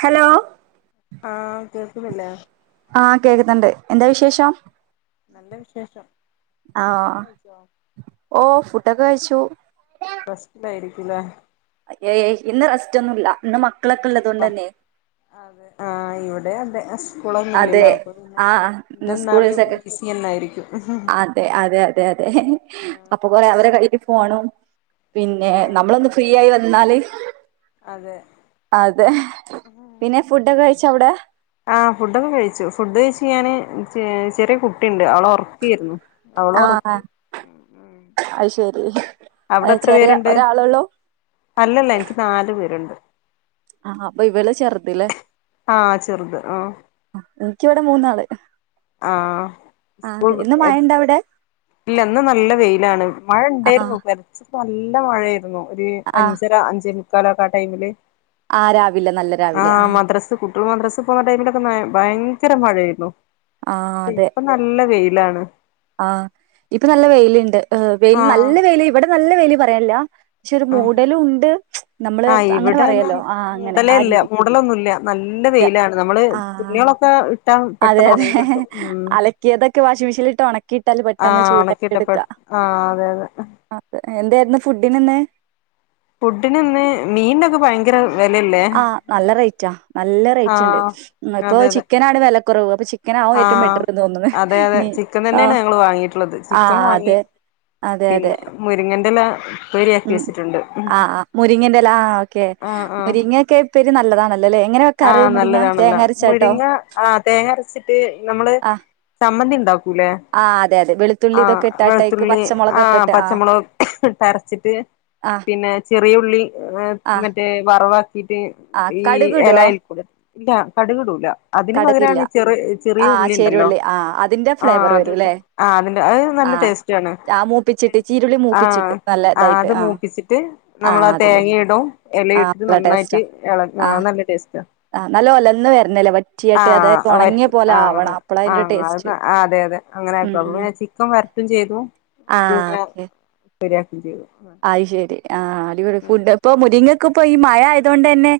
Hello ആഹ് കേൾക്ക്ന്നില്ലെ ആഹ് കേക്ക്ന്ന്ണ്ട് എന്താ വിശേഷം നല്ല വിശേഷം ആഹ് ഭക്ഷണം കഴിച്ചോ ഓഹ് ഫുടക്കയിച്ചു റസ്‌റ്റിലായിരിക്കില്ല ഏയ് ഇന്ന് റസ്റ്റ് ഒന്നു ഇല്ല ഉവാഅതെ ആഹ് ഇവിടെ അതെ അതെ സ്കൂളൊന്നുംല്ലല്ലോ അപ്പൊ പിന്നെ ആഹ് ഇന്ന് എന്ത സ്കൂൾ നാളെ ദിവസൊക്കെ ബിസി എന്നായിരിക്കും അതെ അതെ അതെ അതെ അപ്പൊ കൊറേ അവരെ കയ്യി ഫോണു പിന്നെ ആഹ് നമ്മളൊന്ന് ഫ്രീ ആയി വന്നാല് അതെ അതെ പിന്നെ ഫുഡൊക്കെ കഴിച്ചോ അവിടെ ആ ഫുഡൊക്കെ കഴിച്ചു ഫുഡ് കഴിച്ച് ഞാന് ചെറിയ കുട്ടിയുണ്ട് അവളെ ഉറക്കിയിരുന്നു അവൾ ആഹ് ഉറക്കി അത് ശെരി അവിടെ എത്ര ചെറിയ പേരുണ്ട് ഒരാളൊള്ളൂ അല്ലല്ല എനിക്ക് നാലു പേരുണ്ട് ആഹ അപ്പൊ ഇവള്ചെറുതല്ലേ ആഹ ചെറുത് ആഹ എനിക്കിവിടെ മൂന്നാള് ആഹ ആഹ് സ്കൂൾ അതെ ഇന്ന് പോയി മഴ എ ഇണ്ട അവിടെ ഇല്ലന്ന് നല്ല വെയിലാണ് മഴ ആഹ് ഉണ്ടായിരുന്നു പെൽച്ച നല്ല മഴ ആയിരുന്നു ഒരു ആഹ് അഞ്ചര അഞ്ചോ മുക്കാലൊക്കെ ആ ടൈമില് ആഹ് രാവിലെ നല്ല രാവിലെ ആഹ് മദ്ര റസ് കുട്ടികൾ മദ്ര റസ് പോകുന്ന ടൈമിലൊക്കെ ഭയങ്കരമഴയായിരുന്നു ആഹ് അതെ ഇപ്പ നല്ല വെയിലാണ് ആഹ് ഇപ്പൊ നല്ല വെയ്ൽ ഉണ്ട് വെൽ ആഹ് നല്ല വെൽ ഇവിടെ നല്ല വെയിയില് പറയാനല്ല പക്ഷെ ഒരു ആഹ് മൂടലും ഉണ്ട്. നമ്മള് ആഹ് അങ്ങനെ പറയും ഇവിടെന്നും അല്ലോ. ആ അങ്ങനെ ആ രീതി ല്ല വെയിലാണ് നമ്മള് ആഹ് തുണികളൊക്കെ ഇ അതെ ട്ടാപെട്ടെന്ന് അതെ ഉണങ്ങി കിട്ടും. ഉം അലക്കിയതൊക്കെ വാഷിംഗ് മെഷീനിലിട്ട് ഒണക്കിയിട്ടാല് ആ പെട്ടെന്ന് ഉണക്കിയിട്ട പെട്ട ആ അതെ അതെ. അത് എന്തേരുന്നു ഫുഡ്ന് എന്ന് ഫുഡ്ന് ഇന്ന് മീൻനൊക്കെ ഭയങ്കര വിലയല്ലേ ആ നല്ല റേറ്റാ. നല്ല റേറ്റ് ഉണ്ട് ആഹ് ഇന്നിപ്പൊ ചിക്കനാണ് വിലക്കുറവ് അപ്പൊ ചി ആ അതെ അതെ ചിക്കൻ തന്നെയാണ് ആഹ് ഞങ്ങള് വാങ്ങിയിട്ടുള്ളത്. ആഹ് ചിക്കൻ വാങ്ങി അതെ അതെ അതെ പിന്നെ മുരിങ്ങൻന്റെല ഉം ആ ആ മുരിങ്ങന്റെല. ആ ഓക്കെ മുരിങ്ങൊക്കെ ഉപ്പേരി നല്ലതാണല്ലോ അല്ലേ. ആ നല്ലതാണല്ലോ. മുരിങ്ങ ആ തേങ്ങ അരച്ചിട്ട് നമ്മള് ആഹ് ചമ്മന്തി ഇണ്ട ക്കൂലെ ആഹ് അതെ അതെ വെളുത്തുള്ളി ആ ഇതൊക്കെ ഇട്ടാട്ടയ്ക്ക് വെളുത്തുള്ളി ആ പച്ചമുളകൊക്കെ ഇട്ട് ആഹ് പച്ചമുളക് അരച്ചിട്ട് ആഹ് പിന്നെ ചെറിയുള്ളി ആഹ് മറ്റേ വറവാക്കീട്ട് ആഹ് ഈ കടുക് ഇടുവോ ഇലായിൽ കൂടെ. ഇല്ല കടുകിടൂല അതിന് കടുകില്ല പകരാണ് ചെറ് ചെറിയ ആഹ് ഉള്ളി ഉണ്ടല്ലോ ചേരുള്ളി ആഹ് അതിന്റെ ആ ഫ്ലേവർ അതിട്ട് വരൂല്ലേ അ അതിൻ്റെ ന നല്ല ആഹ് ടേസ്റ്റ് ആണ്. ആഹ് മൂപ്പിച്ചിട്ട് ചീരുള്ളി ആ മൂപ്പിച്ചിട്ട് നല്ല ഇതായിട്ട് അത് ആഹ് മൂപ്പിച്ചിട്ട് നമ്മള് ആഹ് ആ തേ ങ്ങ അതിലേക്ക് ഇടും ഇല ആഹ് ഇട്ടിട്ട് നന്നായിട്ട് ഇള ആനല്ല ടേസ്റ്റ് ആ നല്ല ഒലന്ന് വരണല്ലേ. വറ്റ് ആ വറ്റും ആ അപ്പളാ ആ അതിന്റെ അ ടേസ്റ്റ് അതെ അതെ അങ്ങനെ ആക്കും അപ്പൊ പിന്നെ ചിക്കൻ വ ചെയ്തു ആ ഇത് ഇങ്ങനെ ഓക്കെ ശരിയാക്കും ചെയ്തു അയ് ശെരി ആ അടിപൊളി ഫുഡ് ഇപ്പൊ മുരിങ്ങക്കിപ്പോ ഈ മഴ ആയതോണ്ടന്നെ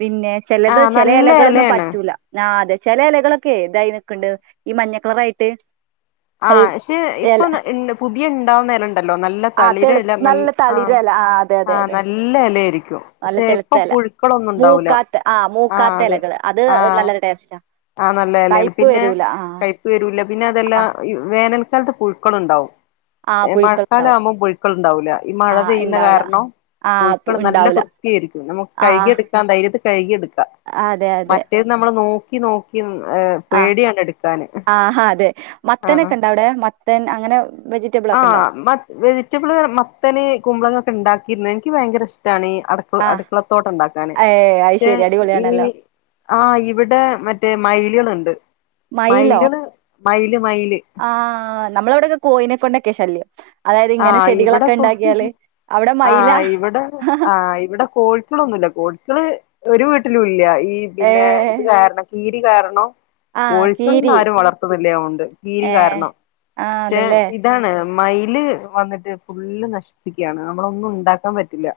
പിന്നെ ചിലത് ആഹ് ചില നല്ല ഇലകളൊന്നും എലയാണ് പറ്റൂല ആ അതെ ചില ഇലകളൊ ക്കെ ഇതായി നിക്കണ്ട് ഈ മഞ്ഞക്കളറായിട്ട്. ആ ക്ഷെ ഇപ്പൊ ഇണ്ട് പുതിയ ഉണ്ടാവുന്ന ഇല ഇണ്ടല്ലോ നല്ല ആഹ് തെളു തളിരെല നല്ല ആ തളിരല ആഹ് അതെ അതെ ആ അതെ നല്ല ഇല ആയിരിക്കും. പക്ഷെ ഇപ്പൊ പുഴുക്കളൊന്നും ഉണ്ടാവൂല. ആ ആഹ് അതെ മൂക്കാത്തെലകള് അത് ആഹ് നല്ലൊരു ടേസ്റ്റാ. ആഹ് നല്ല എലയാണ് കയ്പ് പിന്നെ വരൂല ആ കയ്പ് വരൂല്ല പിന്നെ അതെല്ലാ വേനൽക്കാലത്ത് പുഴുക്കളുണ്ടാവും. ആഹ് പുഴുക്കൾ മഴക്കാലം ഉണ്ടാവും ആവുമ്പോ പുഴുക്കൾ ഉണ്ടാവൂല. ഈ മഴ ആഹ് പെയ്യുന്ന ഇണ്ടാവൂല കാരണം ആഹ് പുഴുക്കൾ നല്ല ഉണ്ടാവൂല വൃത്തിയായിരിക്കും. നമുക്ക് ആഹ് കഴുകിയെടുക്കാൻ ധൈര്യത് കയ്കിയെട്ക്കാം. അതെ അതെ മറ്റേത് നമ്മള് നോക്കി നോക്കി നി ആഹ് അഹ അതെ മത്തനക്കെണ്ടാ അവിടെ മത്തൻ അങ്ങനെ വെജിറ്റബിൾ ആ ഒക്കെ ഉണ്ടോ മ വെജിറ്റബിള് മത്തന് കുമ്പളങ്ങൊക്കെ ഉണ്ടാക്കിരിന്ന് എനിക്ക് ഭയങ്കര ഇഷ്ടാണി അടുക്കള ആഹ് അടുക്കളത്തോട്ടം ഉണ്ടാക്കാന് ഏ അത് പക്ഷെ ശെരി ഈ അടിപൊളിയാണല്ലോ. ആ ഇവിടെ മറ്റേ മയിലുകളുണ്ട്. മയില്കള് ആ നമ്മളെ ഇവിടെയൊക്കെ കോയിനെ കൊണ്ടൊക്ക്യാ ശല്യം. അതായത് ആ ഇങ്ങനെ ഇവിടെ ചെടികളൊക്കെ കോ ഇണ്ടാക്കിയാല് അവിടെ ആ മയില ഇവിടെ ആ ഇവിടെ കോഴിക്കളൊന്നുല്ല കോഴിക്കള് ഒരു വീട്ടിലും ഇല്ല, ഈ പിന്നെ ഏഹ് ഇത് കാരണം കീരി കാരണം. ആഹ് കോഴിക്കള് കീരി ഇന്നാരും വളർത്തുന്നില്ല അതുകൊണ്ട് കീരി ഏഹ് കാരണം ആഹ് പക്ഷെ അതല്ലേ ഇതാണ് മയില് വന്നിട്ട് ഫുള്ള് നശിപ്പിക്കാണ് നമ്മളൊന്നും ഉണ്ടാക്കാൻ പറ്റില്ല.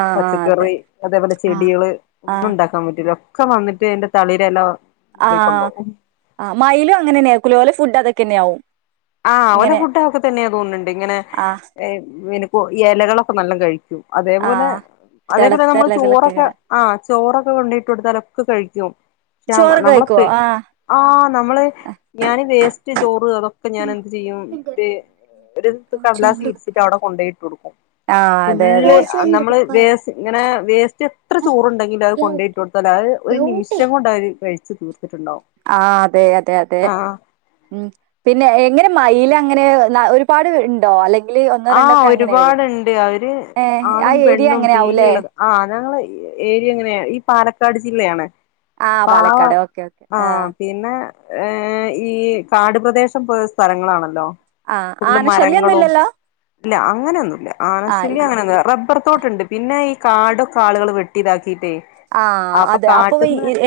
ആഹ് ആഹ് അതെ. പച്ചക്കറി അതേപോലെ ആഹ്. ചെടികള് ഒന്നും ആഹ് ഉണ്ടാക്കാൻ പറ്റൂല്ല. ഒക്കെ വന്നിട്ട് അതിന്റെ തളിരെല ആഹ് ആഹ് മയിലും അങ്ങനെ തന്നെയാ [unintelligible] ഫുഡ് അതൊക്കെ തന്നെയാവും. ആ ഓലെ ഫുഡ് അതൊക്കെ തന്നെയാ തോന്നുന്നുണ്ട്. ഇങ്ങനെ ആഹ് പിന്നെ കോ ഇലകളൊക്കെ നല്ലോണം കഴിക്കും. ക്കും അതേപോലെ ആഹ് അതേപോലെ തെളത്ത നമ്മള് ചോറൊക്കെ എലകളൊക്കെങ്ങനെ ആ ചോറൊക്കെ കൊണ്ടിട്ട് കൊടുത്താലൊക്കെ കഴിക്കും. ക്കാം ചോറൊക്കെ നമ്മളെ കഴിക്കോ? പേ ആഹ് ആ നമ്മള് ഞാന് വേസ്റ്റ് ചോറ് അതൊ ഞാൻ എന്ത് ചെയ്യും ഒരു ഒരു കടലാസ് സ്വീറ്റ്സിട്ട് അവിടെ കൊണ്ടോയിട്ട് കൊടുക്കും. ആഹ് അതെ അതെ. ഫുള്ള് നമ്മള് വേസ് ഇങ്ങനെ വേസ്റ്റ് എത്ര ചോറ്ണ്ടെങ്കിലും അത് കൊണ്ടോയിട്ട് കൊടുത്താല് അത് നിമിഷം കൊണ്ടവര് കഴിച്ച് ആഹ് അതെ അതെ അതെ ആഹ് ഉം പിന്നെ എങ്ങനെ മയിൽ അങ്ങനെ ഒരുപാട് ഉണ്ടോ അല്ലെങ്കി ആ ഒരുപാടുണ്ട് അവര് ആ ആണും ഏരിയ പെണ്ണും അങ്ങനെ ആവൂല്ലേ പീലിള്ളത് ആ ഞങ്ങള് ഏരിയ എങ്ങനെയാണ് ഈ പാലക്കാട് ജില്ലയാണ് ആ അപ്പ ആഹ് പാലക്കാട് ഓക്കെ ഓക്കെ ആ പിന്നെ ഏഹ് ഈ കാടുപ്രദേശം പോലുള്ള സ്ഥലങ്ങളാണല്ലോ. ആ ഫുള്ള് ആന ശല്യൊന്നും മരങ്ങളും ഇല്ലല്ലോ? ഇല്ല അങ്ങനെയൊന്നും ഇല്ല ആനശല്യം അങ്ങനെ റബ്ബർ ത്തോട്ടുണ്ട് പിന്നെ ഈ കാടൊക്കെ ആളുകള് വെട്ടി ഇതാക്കിയിട്ടേ ആ അതെ അപ്പൊ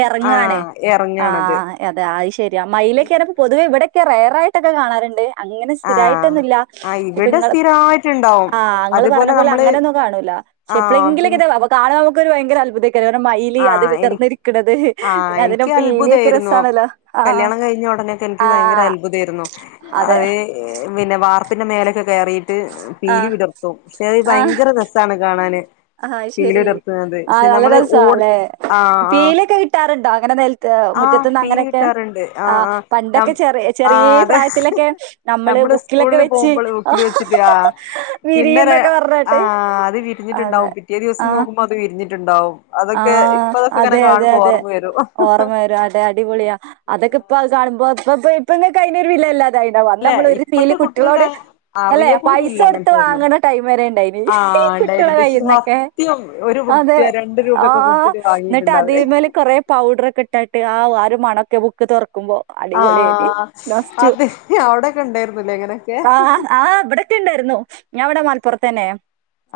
ഇറങ്ങാണ് ആഹ് എറങ്ങാണത് ആഹ് അതെ അത് ശരിയ പിന്നെ മയിലക്കെപ്പോ പൊതുവെ ഇവിടെയൊക്കെ റെയർ ആയിട്ടൊക്കെ കാണാറുണ്ട്. അങ്ങനെ ആഹ് സ്ഥിരായിട്ടൊന്നില്ല ആഹ് ഇപ്പൊ ഇവിടെ നിങ്ങെ സ്ഥിരമായിട്ടുണ്ടാവും ആഹ് നിങ്ങൾ അതുപോലെ പറഞ്ഞ പോലെ നമ്മള് അങ്ങനെന്നും കാണൂല. പക്ഷെ ആഹ് എപ്പോഴെങ്കിലു പിൻ [unintelligible] കാണാ നമുക്ക് ഒരു ഭയങ്കര അത്ഭുതംക്ക മയില് അത് വിടർന്നിരിക്കണുന്നത്. ആ എനിക്ക് അത്ഭുത ആയിരുന്നു ആ കല്യാണം കഴിഞ്ഞ ഉടനെക്കെ എനിക്ക് ഭയങ്കര ആ അത്ഭുത ആയിരുന്നു. അതെ അത് പിന്നെ വാർത്ത പിന്നെ മേലൊക്കെ കയറിട്ട് പീലി ആഹ് വിടർത്തും പക്ഷെ ആഹ് ഭയങ്കര രസമാണ് കാണാന്. ആഹ് പീലി ശരി വിടർത്തുന്നത് ആഹ് പക്ഷെ നല്ല നമ്മള് രസാ ഓട് അല്ലെ ആഹ് ആ പീലൊക്കെ കിട്ടാറുണ്ടോ അങ്ങനെ നിലത്ത് ആഹ് മുറ്റത്തുനിന്ന് പീലി അങ്ങനെയൊക്കെ കിട്ടാറുണ്ട് ആ ആഹ് ആ ന പണ്ടൊക്കെ ചെറിയ ആ ചെറിയ അതെ. പ്രായത്തിലൊക്കെ നമ്മള് ബുക്കിലൊക്കെ സ്കൂളില് വെച്ച് പോകുമ്പോൾ ബുക്കില് വെച്ചിട്ടയാ പിന്നെ വിരിയുന്നൊക്കെ ആ പറഞ്ഞിട്ട് അത് അതെ വിരിഞ്ഞിട്ടുണ്ടാവും പിറ്റേ ദിവസം ആഹ് നോക്കുമ്പോ അത് വിരിഞ്ഞിട്ടുണ്ടാവും. അതൊക്കെ ആഹ് ഇപ്പ അതൊക്കെ ഇങ്ങനെ അതെ അതെ. കാണുമ്പോ അതെ ഓർമ്മ വരും ഓർമ്മ വരും അതെ അടിപൊളിയ അതൊക്കെ ഇപ്പ കാണുമ്പോ അപ്പൊ ഇപ്പ [unintelligible] അല്ലെ നമ്മൾ ഒരു ഫീല് ഇപ്പോഴത്തെ കുട്ടികൾക്ക് കുട്ടികളോട് അല്ലെ അറിയ പോലും പൈസ കൊടുത്ത് വാങ്ങണ ടൈം വരെ ഉണ്ടായിന്. ആ ഉണ്ടായി കുട്ടികളെ ഇരി സത്യം ഒരു വൃത്തി ആ എന്നിട്ട് അതി മേല് കൊറെ പൗഡർ ഒക്കെ ഇട്ടട്ട് ആ ഒരു മണൊക്കെ ബുക്ക് തുറക്ക പോ അടിപൊളി നു ആഹ് നോസ്റ്റു അത് അവിടെക്കെ ഉണ്ടായിരുന്നില്ലേ ഇങ്ങനെയൊക്കെ ആഹ് ആഹ് ണ്ടായിരുന്നു ഞാൻ അവിടെ മലപ്പുറത്തന്നെ.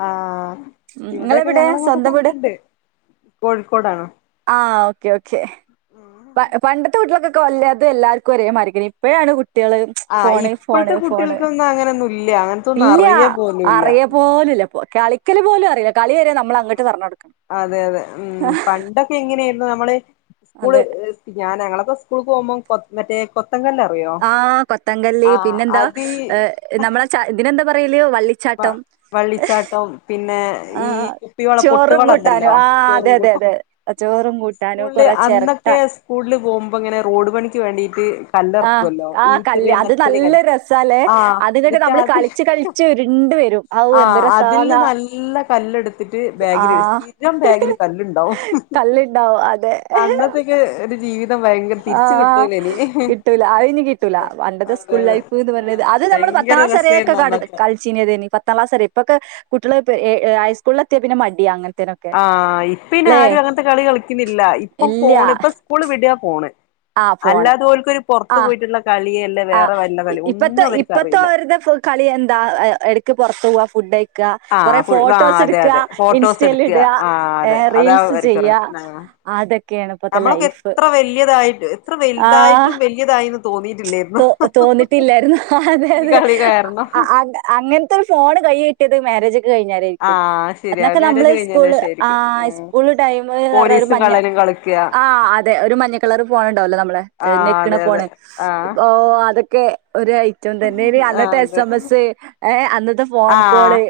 ആഹ് ഇവിടെയൊക്കെ നിങ്ങളെവിടെ ഞങ്ങളങ്ങോട്ടൊക്കെ സ്വന്തം വീട്? അങ്ങനെണ്ട് കോഴിക്കോടാണോ ആ ഓക്കെ ഓക്കെ. പണ്ടത്തെ കുട്ടികൾകൊക്ക വല്ലാതെ എല്ലാവർക്കും ഒരേ മാറരിക്കണം ഇപ്പോഴാണ് കുട്ട കുട്ടിള് ആഹ് ഫോണ് ഫോണ് ഇപ്പോഴത്തെ ഫോണ് കുട്ടികൾക്കൊന്നും അങ്ങനൊന്നും ഇല്ല അങ്ങനത്തൊന്നും ഇല്ല അറിയ പോലുല്ല അറിയ പോലു ല്ലപൊ കളിക്കൽ പോലും അറയ ആഹ് അതെ അതെ ഉം പണ്ടൊക്കെ എങ്ങനെയായിരുന്നു നമ്മള് അതെ സ്കൂള് ഞാന ഞങ്ങളൊക്കെ സ്കൂള് കൊഉമ്പം കൊ മറ്റേ കൊ ത്തങ്കല്ല അറിയോ ആ കൊത്തങ്കല്ല് ആഹ് പിന്നെന്താ അതീ ഏഹ് നമ്മളെ ച ഇതിനെന്താ പറയല് വ വള്ളിച്ചാട്ടം വള്ളിച്ചാട്ടം പിന്നെ എഹ് ആ ഈ കുപ്പിവള ചോറും പൊട്ടുവള കൂട്ടാനും ണ്ടല്ലോ ആ അതെ അതെ അതെ ചോറും [unintelligible] കൂട്ടാനും സ്കൂളില് കൊറേ അ ചെരട്ട ന്നൊക്കെ സ്കൂളിൽ പോഉമ്പോ ഇങ്ങനെ റോഡ് പണിക്ക് വേണ്ടിയിട്ട് ആ കല്ലറക്കുല്ലോ ആ ഈ കല്ല് ചെറിയ അത് മെറ്റല് നല്ല കല്ല് രസാല്ലേ ആഹ് അത്ങ്ങട്ട് ന്നിട്ട് നമ്മള് അത് കളിച്ച് കളിച്ച് ഉരുണ്ട് വരും ഔ എന്ത് ആഹ് അതില് രസാന്നാ നല്ല കല്ലെടുത്തിട്ട് ആ ബാഗിൽ ഇട് സ്ഥിരം ബാഗിൽ കല്ലുണ്ടോ ഓസ് കല്ല്ണ്ടാവും അതെ അന്നത്തേക്കര് ആഹ് കിട്ടൂല അഹ് ഞ്ഞി കിട്ടൂല അതെ പണ്ടത്തെ അതെ സ്കൂൾ അതെ ലൈഫ് ന്ന് പറഞ്ഞത് ആ അത് നമ്മള് പത്താം ഭയങ്കര ക്ലാസ് വരെ ക്കെ രസേര്ന്നു കട് അന്നൊക്കെ കൾച്ചീഞ്ഞെതേഞ് പത് പത്താം ക്ലാസ് വരെ ഇപ്പൊക്കെ കുട്ടികള് പെ എഹ് എഹ് ഹൈസ്കൂളി എത്തിയാ പിന്നെ മടിയാ അങ്ങൻ ആഹ് ഇപ്പ ഇനി ആരും അങ്ങനത്തെ കളി കളിക്കുന്നില്ല ഇപ്പൊ ഇല്ല ഫോണ് ഇപ്പ സ്കൂള് വിട ഫോണ് ആഹ് ഫോണ് അല്ലാത ഓൽക്ക് ഒരു പുറത്തു ആഹ് പോയിട്ടുള്ള കളിയെല്ലാ ആഹ് ഇപ്പത്തെ ഇപ്പത്തെ ഒരുടെ ഫു കളി എന്താ എടക്ക് പുറത്തു പോവാ ഫുഡ് യ് യക കുറെ ആഹ് ഫുൾ ആഹ് ഫോട്ടോസ് അതെ എട്‌ക അതെ ഫോട്ടോസ് ഇൻസ്റ്റൽ എടുക്കുക ഇട ആഹ് അതെ ഏഹ് അതാ റീൽസ് ചെയ്യ അവര്ക്കറിയു അതൊക്കെയാണ് ഇപ്പത്തെ നമ്മളൊക്കെ ലൈഫ് എത്ര വലിയതായിട്ട് എത്ര ആഹ് വലുതായിട്ടും വലിയതായിന്ന് തോന്നിയിട്ടില്ലായിരുന്നു തോ തോന്നിട്ടില്ലായിരുന്നു അതെ ഈ അതെ കളി കാരണം ആഹ് അൻ അങ് അങ്ങൻത്തെ ഒരു ഫോൺ കൈ കിട്ടിയത് മാരേജ് ക് കഴിഞ്ഞാരെരിക്കും ആഹ് ശരിയാ എന്നൊക്കെ നമ്മള് മാരേജ് കഴിഞ്ഞതിന്റെ സ്കൂള് ശേഷായിരിക്കും ആഹ് സ്കൂള് ടൈമ് അർഞ്ഞ ഒരു പോലീസും മഞ്ഞ കള്ളനും കളിക്കുക ആഹ് അതെ ഒരു മഞ്ഞ കളർ ഫോൺ ഉണ്ടാവല്ലോ നമ്മളെ ആഹ് നെക്കിണ അതെ ഫോൺ അതെ ആഹ് ഓഹ് അതൊക്കെ ഒരു ഐറ്റം തന്നെ ആഹ് അന്നത്തെ എസ് അതെ എം എസ് ഏഹ് അന്നത്തെ ഫോൺ ആഹ് കോള്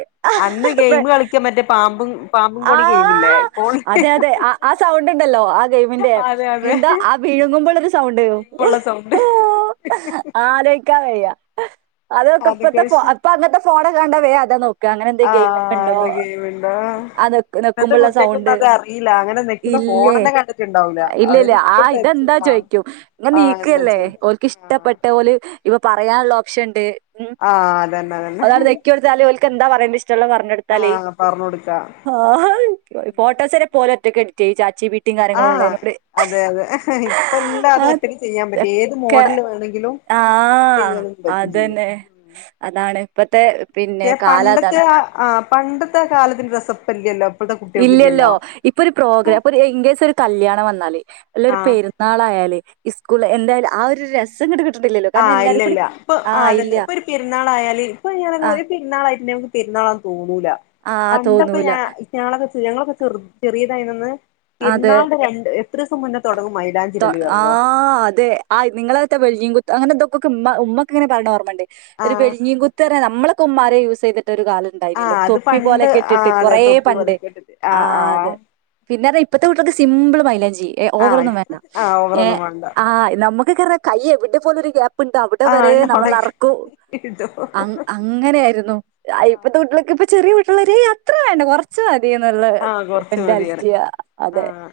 അന്ന് ഗെയിം കളിക്കാൻ മറ്റേ പാമ്പും പാമ്പും കോണി ഗെയിമില്ലേ ആഹ് കോണി അതെ അതെ ആഹ് സൗണ്ട് ഇണ്ടല്ലോ ആ ഗൈമ് ല്ലെ അതെ അതെ എന്താ ആ വിഴുങ്ങുമ്പോ ഇള്ളരു സൗണ്ട് ഉള്ള സൗണ്ട് [inaudible] അലോയ്ക്കാൻവയ്യ. അതൊക്കെ ഇപ്പത്തെ ഫോ അപ്പ അങ്ങത്തെ ഫോണൊക്കെ കണ്ട വേ അത നോ ക്ക അങ്ങനെ എന്നെ ഗെയ്മൊക്കെ ആഹ് ഇണ്ടോ അത് ഗെയിമുണ്ട് ആ ഇപ്പത്തെ നെക്കുമ്പ കുട്ടികക്കൊന്നും ഇള്ളസൗണ്ട് അത് അറിയില്ല അങ്ങനെ നിക്കുന്ന ഇല്ലെ. ഫോണന്നെ കണ്ടിട്ടുണ്ടാവൂല അവര് ഇല്ലല്ല്യആ ഫുള്ള് ടച്ച് ഇതെന്താ ആഹ് ചോയ്ക്കും ഇങ്ങനെ ആഹ് എന്താ നീക്കാല്ലേ ചോദിക്കും ഓക്ക് ഇഷ് ആഹ് ഇഷ്ടപ്പെട്ട ഓല് ഇപ്പൊ പറയാൻള്ള ഓപ്ഷൻ ഇണ്ട് ആഹ് അതന്നെ അതന്നെ ഓൽക്ക് എന്താ പറയണ്ട്യെ ഇഷ്ടള്ളെ പറഞ്ഞടുത്താലേ. ആഹ് പറഞ്ഞു കൊടുക്കാ ഹാ ഫോട്ടോസ് വരെ ഇപോല് ഒറ്റക്ക് ഇപ്പൊ ഓല് ഒറ്റ എ ചാച്ച്ബി ആഹ് അതെ അതെ ഇപ്പ എല്ലാ അത് ഒറ്റക്ക് ചെയ്യാൻ പറ്റി ഏത് അതൊക്കെ മോഡല് വേണെങ്കിലും എടുത്ത് ആഹ് ചെയ്യാനും പറ്റും ചെയ്യും അതെന്നെ അതാണ് ഇപ്പത്തെ പിന്നെ കാലം പണ്ടത്തെ അതാണ് ആ പണ്ടത്തെ കാലത്തിന്റെ രസപ്പല്യല്ലോ ഇല്യല്ലോ. ഇപ്പൊരു പ്രോഗ്രാംഇപ്പൊരു ഇൻ കേസ് ഒരു കല്യാണം വന്നാല് അല്ല ഒരു ആഹ് പെരുന്നാളായാല് ഇ സ്കൂള് എന്തായാലും ആ ഒരു രസം ങ്ങട്ട് കിട്ട് ആഹ് ഇല്ല ഇല്ല ഇപ്പ ആതെന്നെ. ഇപ്പൊ ഒരു പെരുന്നാളായാല് ഇപ്പൊ ആഹ് [unintelligible] പെരുന്നാളായിട്ട പെരുന്നാളാന്ന് തോന്നൂല. ആഹ് പണ്ടൊക്കെ തോന്നൂല ഞാ [unintelligible] ഞങ്ങളൊക്കെ ഞങ്ങളൊക്കെ ചെറ് ചെറ്യേതായിന്യന്ന് അതെ പെരുന്നാള്ടെ രണ്ട് എത്രീസം മുന്നെ തൊടങ്ങും മൈലാഞ്ചി ത ഇടല് അറ്യോ വെൽഞ്ഞീൻകുത്ത് അങ്ങെനെ ഇതൊക്കെക്കെ ഇമ്മ ഉമ്മക്കെ ഇങ്ങനെ പറിണ ഓർമ്മണ്ട് ഒരു ആഹ് വെൽഞ്ഞീ കുത്ത് പറ്യ നമ്മളൊക്കെ ഉമ്മാരെ യൂസ്ചെയ്ട്ട് ത്തെരു കാലം ഇണ്ടായിനല്ലോ. ആഹ് അത് തൊപ്പി പണ്ട് പോല്യെക്കെ ഇട്ടിട്ട് ആഹ് അതെ കൊറേ തൊപ്പി പണ്ട് പോലെയൊക്കെ ഇട്ടിട്ട് ഹാ ആഹ് അത് ആഹ് ഇപ്പത്തെ കൂട്ട്യേക്ക് സിമ്പിള് മൈലാഞ്ചി. എ ആഹ് ഓവറോന്നും വേണ്ട ഇപ്പൊ ആഹ് ഏ ഓവറൊന്നും ഹ് വേണ്ട ആഹ് നമുക്ക് കാറ കൈ എവിടെ പോലൊരു ഗ്യാപ്പ് ഇണ്ടോ അവിടെ വരേ നമ്മൾ ആഹ് നറക്കും ഇടും അ അങ്ങനെ ആയിരുന്നു. ഇപ്പത്തെ കുട്ട്യേളെക്കെ ഇപ്പ ചെറ്യേ കൂട്ട്യെള് പറി അത്ര വേണ്ട കൊറ്ച്ച് ആഹ് കൊറച്ച് മതി [unintelligible] പറയും അതെ ആഹ്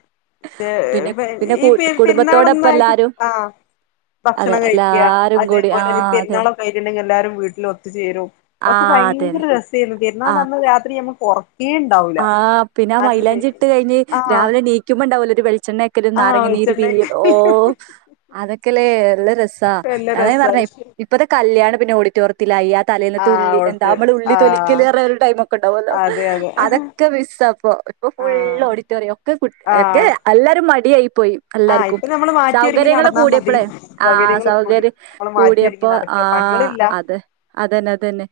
പിന്നെ പക്ഷെ പിന്നെ ഈ കുടുംബത്തോടൊപ്പം പെരുന്നാളൊന്നായിട്ട് എല്ലാരും ആഹ് അതെ ഭക്ഷണം കഴിക്ക എല്ലാരും കൂടി ആ അതേപോലെ അതെ പെരുന്നാളൊക്കെ ആയിട്ടുണ്ടെങ്കിൽ എല്ലാരും വീട്ടിൽ ഒത്തു ചേരും ആ ഒക്കെ അതെന്നെ ഭയങ്കര രസേര്ന്നു ആ പെരുന്നാൾന്റെ അന്ന് രാത്രി ഞമ്മ ഒറ ക്കേ ണ്ടാവൂല ആ പിന്നെ മൈലാഞ്ചിട്ട് കയ്ഞ് രാവിലെ നീക്കുമ്പോണ്ടാവല്ലോ ഒരു വെളി ച്ചണ്ണേക്കലും ആഹ് നാരങ്ങനീര്പീഞ് വെളിച്ചെണ്ണക്കെ ഓ അതൊക്കെല്ലെ നല്ല രസ സ നല്ല അത ഞാൻ രസാ പറഞ്ഞെ ഇപ്പഴത്തെ കല്യാണം പിന്നെ ഓഡിറ്റോറത്തിലായി തലേന്നത്ത് ആഹ് ഉള്ളി എന്താ ഓൾക്ക് നമ്മള് ഉള്ളി ആഹ് തൊലിക്കല് ഒരു ടൈം ക്കെ ണ്ടാവല്ലോ അതെ അതെ ആഹ് അതൊക്കെ മിസ്സ പ്പൊ ഇപ്പൊ ഫുൾ ഓഡിറ്റോറിയം ഒക്കെ കു ഒക്കെ ആഹ് എല്ലാരു മടിയായി പോയി ആഹ് എല്ലാര്ക്കും ഇപ്പൊ നമ്മള് മാറ്റി ഒരുങ്ങി സൗകര്യങ്ങൾ നടന്നാ മതി കൂടിയപ്പളേ ആ സൗകര്യങ്ങൾ കൂടി സൗകര്യം നമ്മള് മാറ്റി ഒരുങ്ങി കൂടിയപ്പോ ആ നടക്ക പണികളില്ല അതെ അതെന്നെ അതെന്നെ അതെന്നെ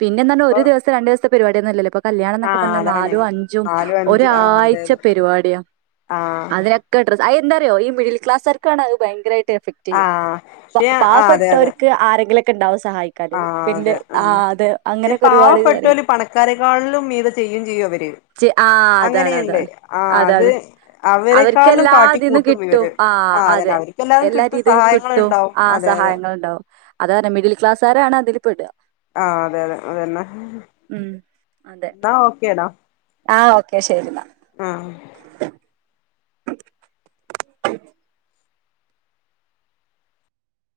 പിന്നെന്ന് പറഞ്ഞാ ഒരു ദിവസ്ത്തെ രണ്ടുസ്ത്തെ പരിപാടിയൊന്നല്ലല്ലോ കല്യാണം ന്നൊക്കെ ആഹ് പറഞ്ഞാ അതാണ് നാലും അഞ്ചും നാലും അഞ്ച് ആഹ് അതെ ഒരാഴ്ച അതെ പരിപാടിയാ ആഹ് [unintelligible] അത് എന്താറിയോഈ മിഡിൽ ക്ലാസ്സാർക്കാണ് അത് ഭയങ്കരായി ട്ട് എഫക്ട് ചെയ്യാ ആഹ് പക്ഷെ പാവപ്പെട്ടോർക്ക് ആരെങ്ങിലും ആ അതെ അത് അങ്ങനെയൊക്കെ ഒരുപാട് കാര്യങ്ങൾ പാവപ്പെട്ടവർ പണക്കാരേക്കാളിലും മീതെ ചെയ്യും ചെയ്യും അവര് ച്ച് ആ അതാണ് അങ്ങനെയുണ്ട് അതാണ് ആഹ് അത് അതാണ് അവരെക്കാളിലും അവർക്ക്ഏല്ലാതിൽന്ന് കാട്ടിക്കൂട്ടും കിട്ടും ഇവര് ആ ആഹ് അതെ അതന്നെ അവർക്കെല്ലാതും കിട്ടും എല്ലാരീതിം കിട്ടും സഹായങ്ങളുണ്ടാവും ആ അതെ അതെ സഹായങ്ങൾണ്ടാവും അതാണ് മിഡിൽക്ലാസ്സുകാരാണ് അതില് ആ അതെ അതെ അതെന്നെ ഉം അതെ ന്നാ ഓക്കെടാ ആ ഓക്കെ ശെരി ന്നാ. [inaudible]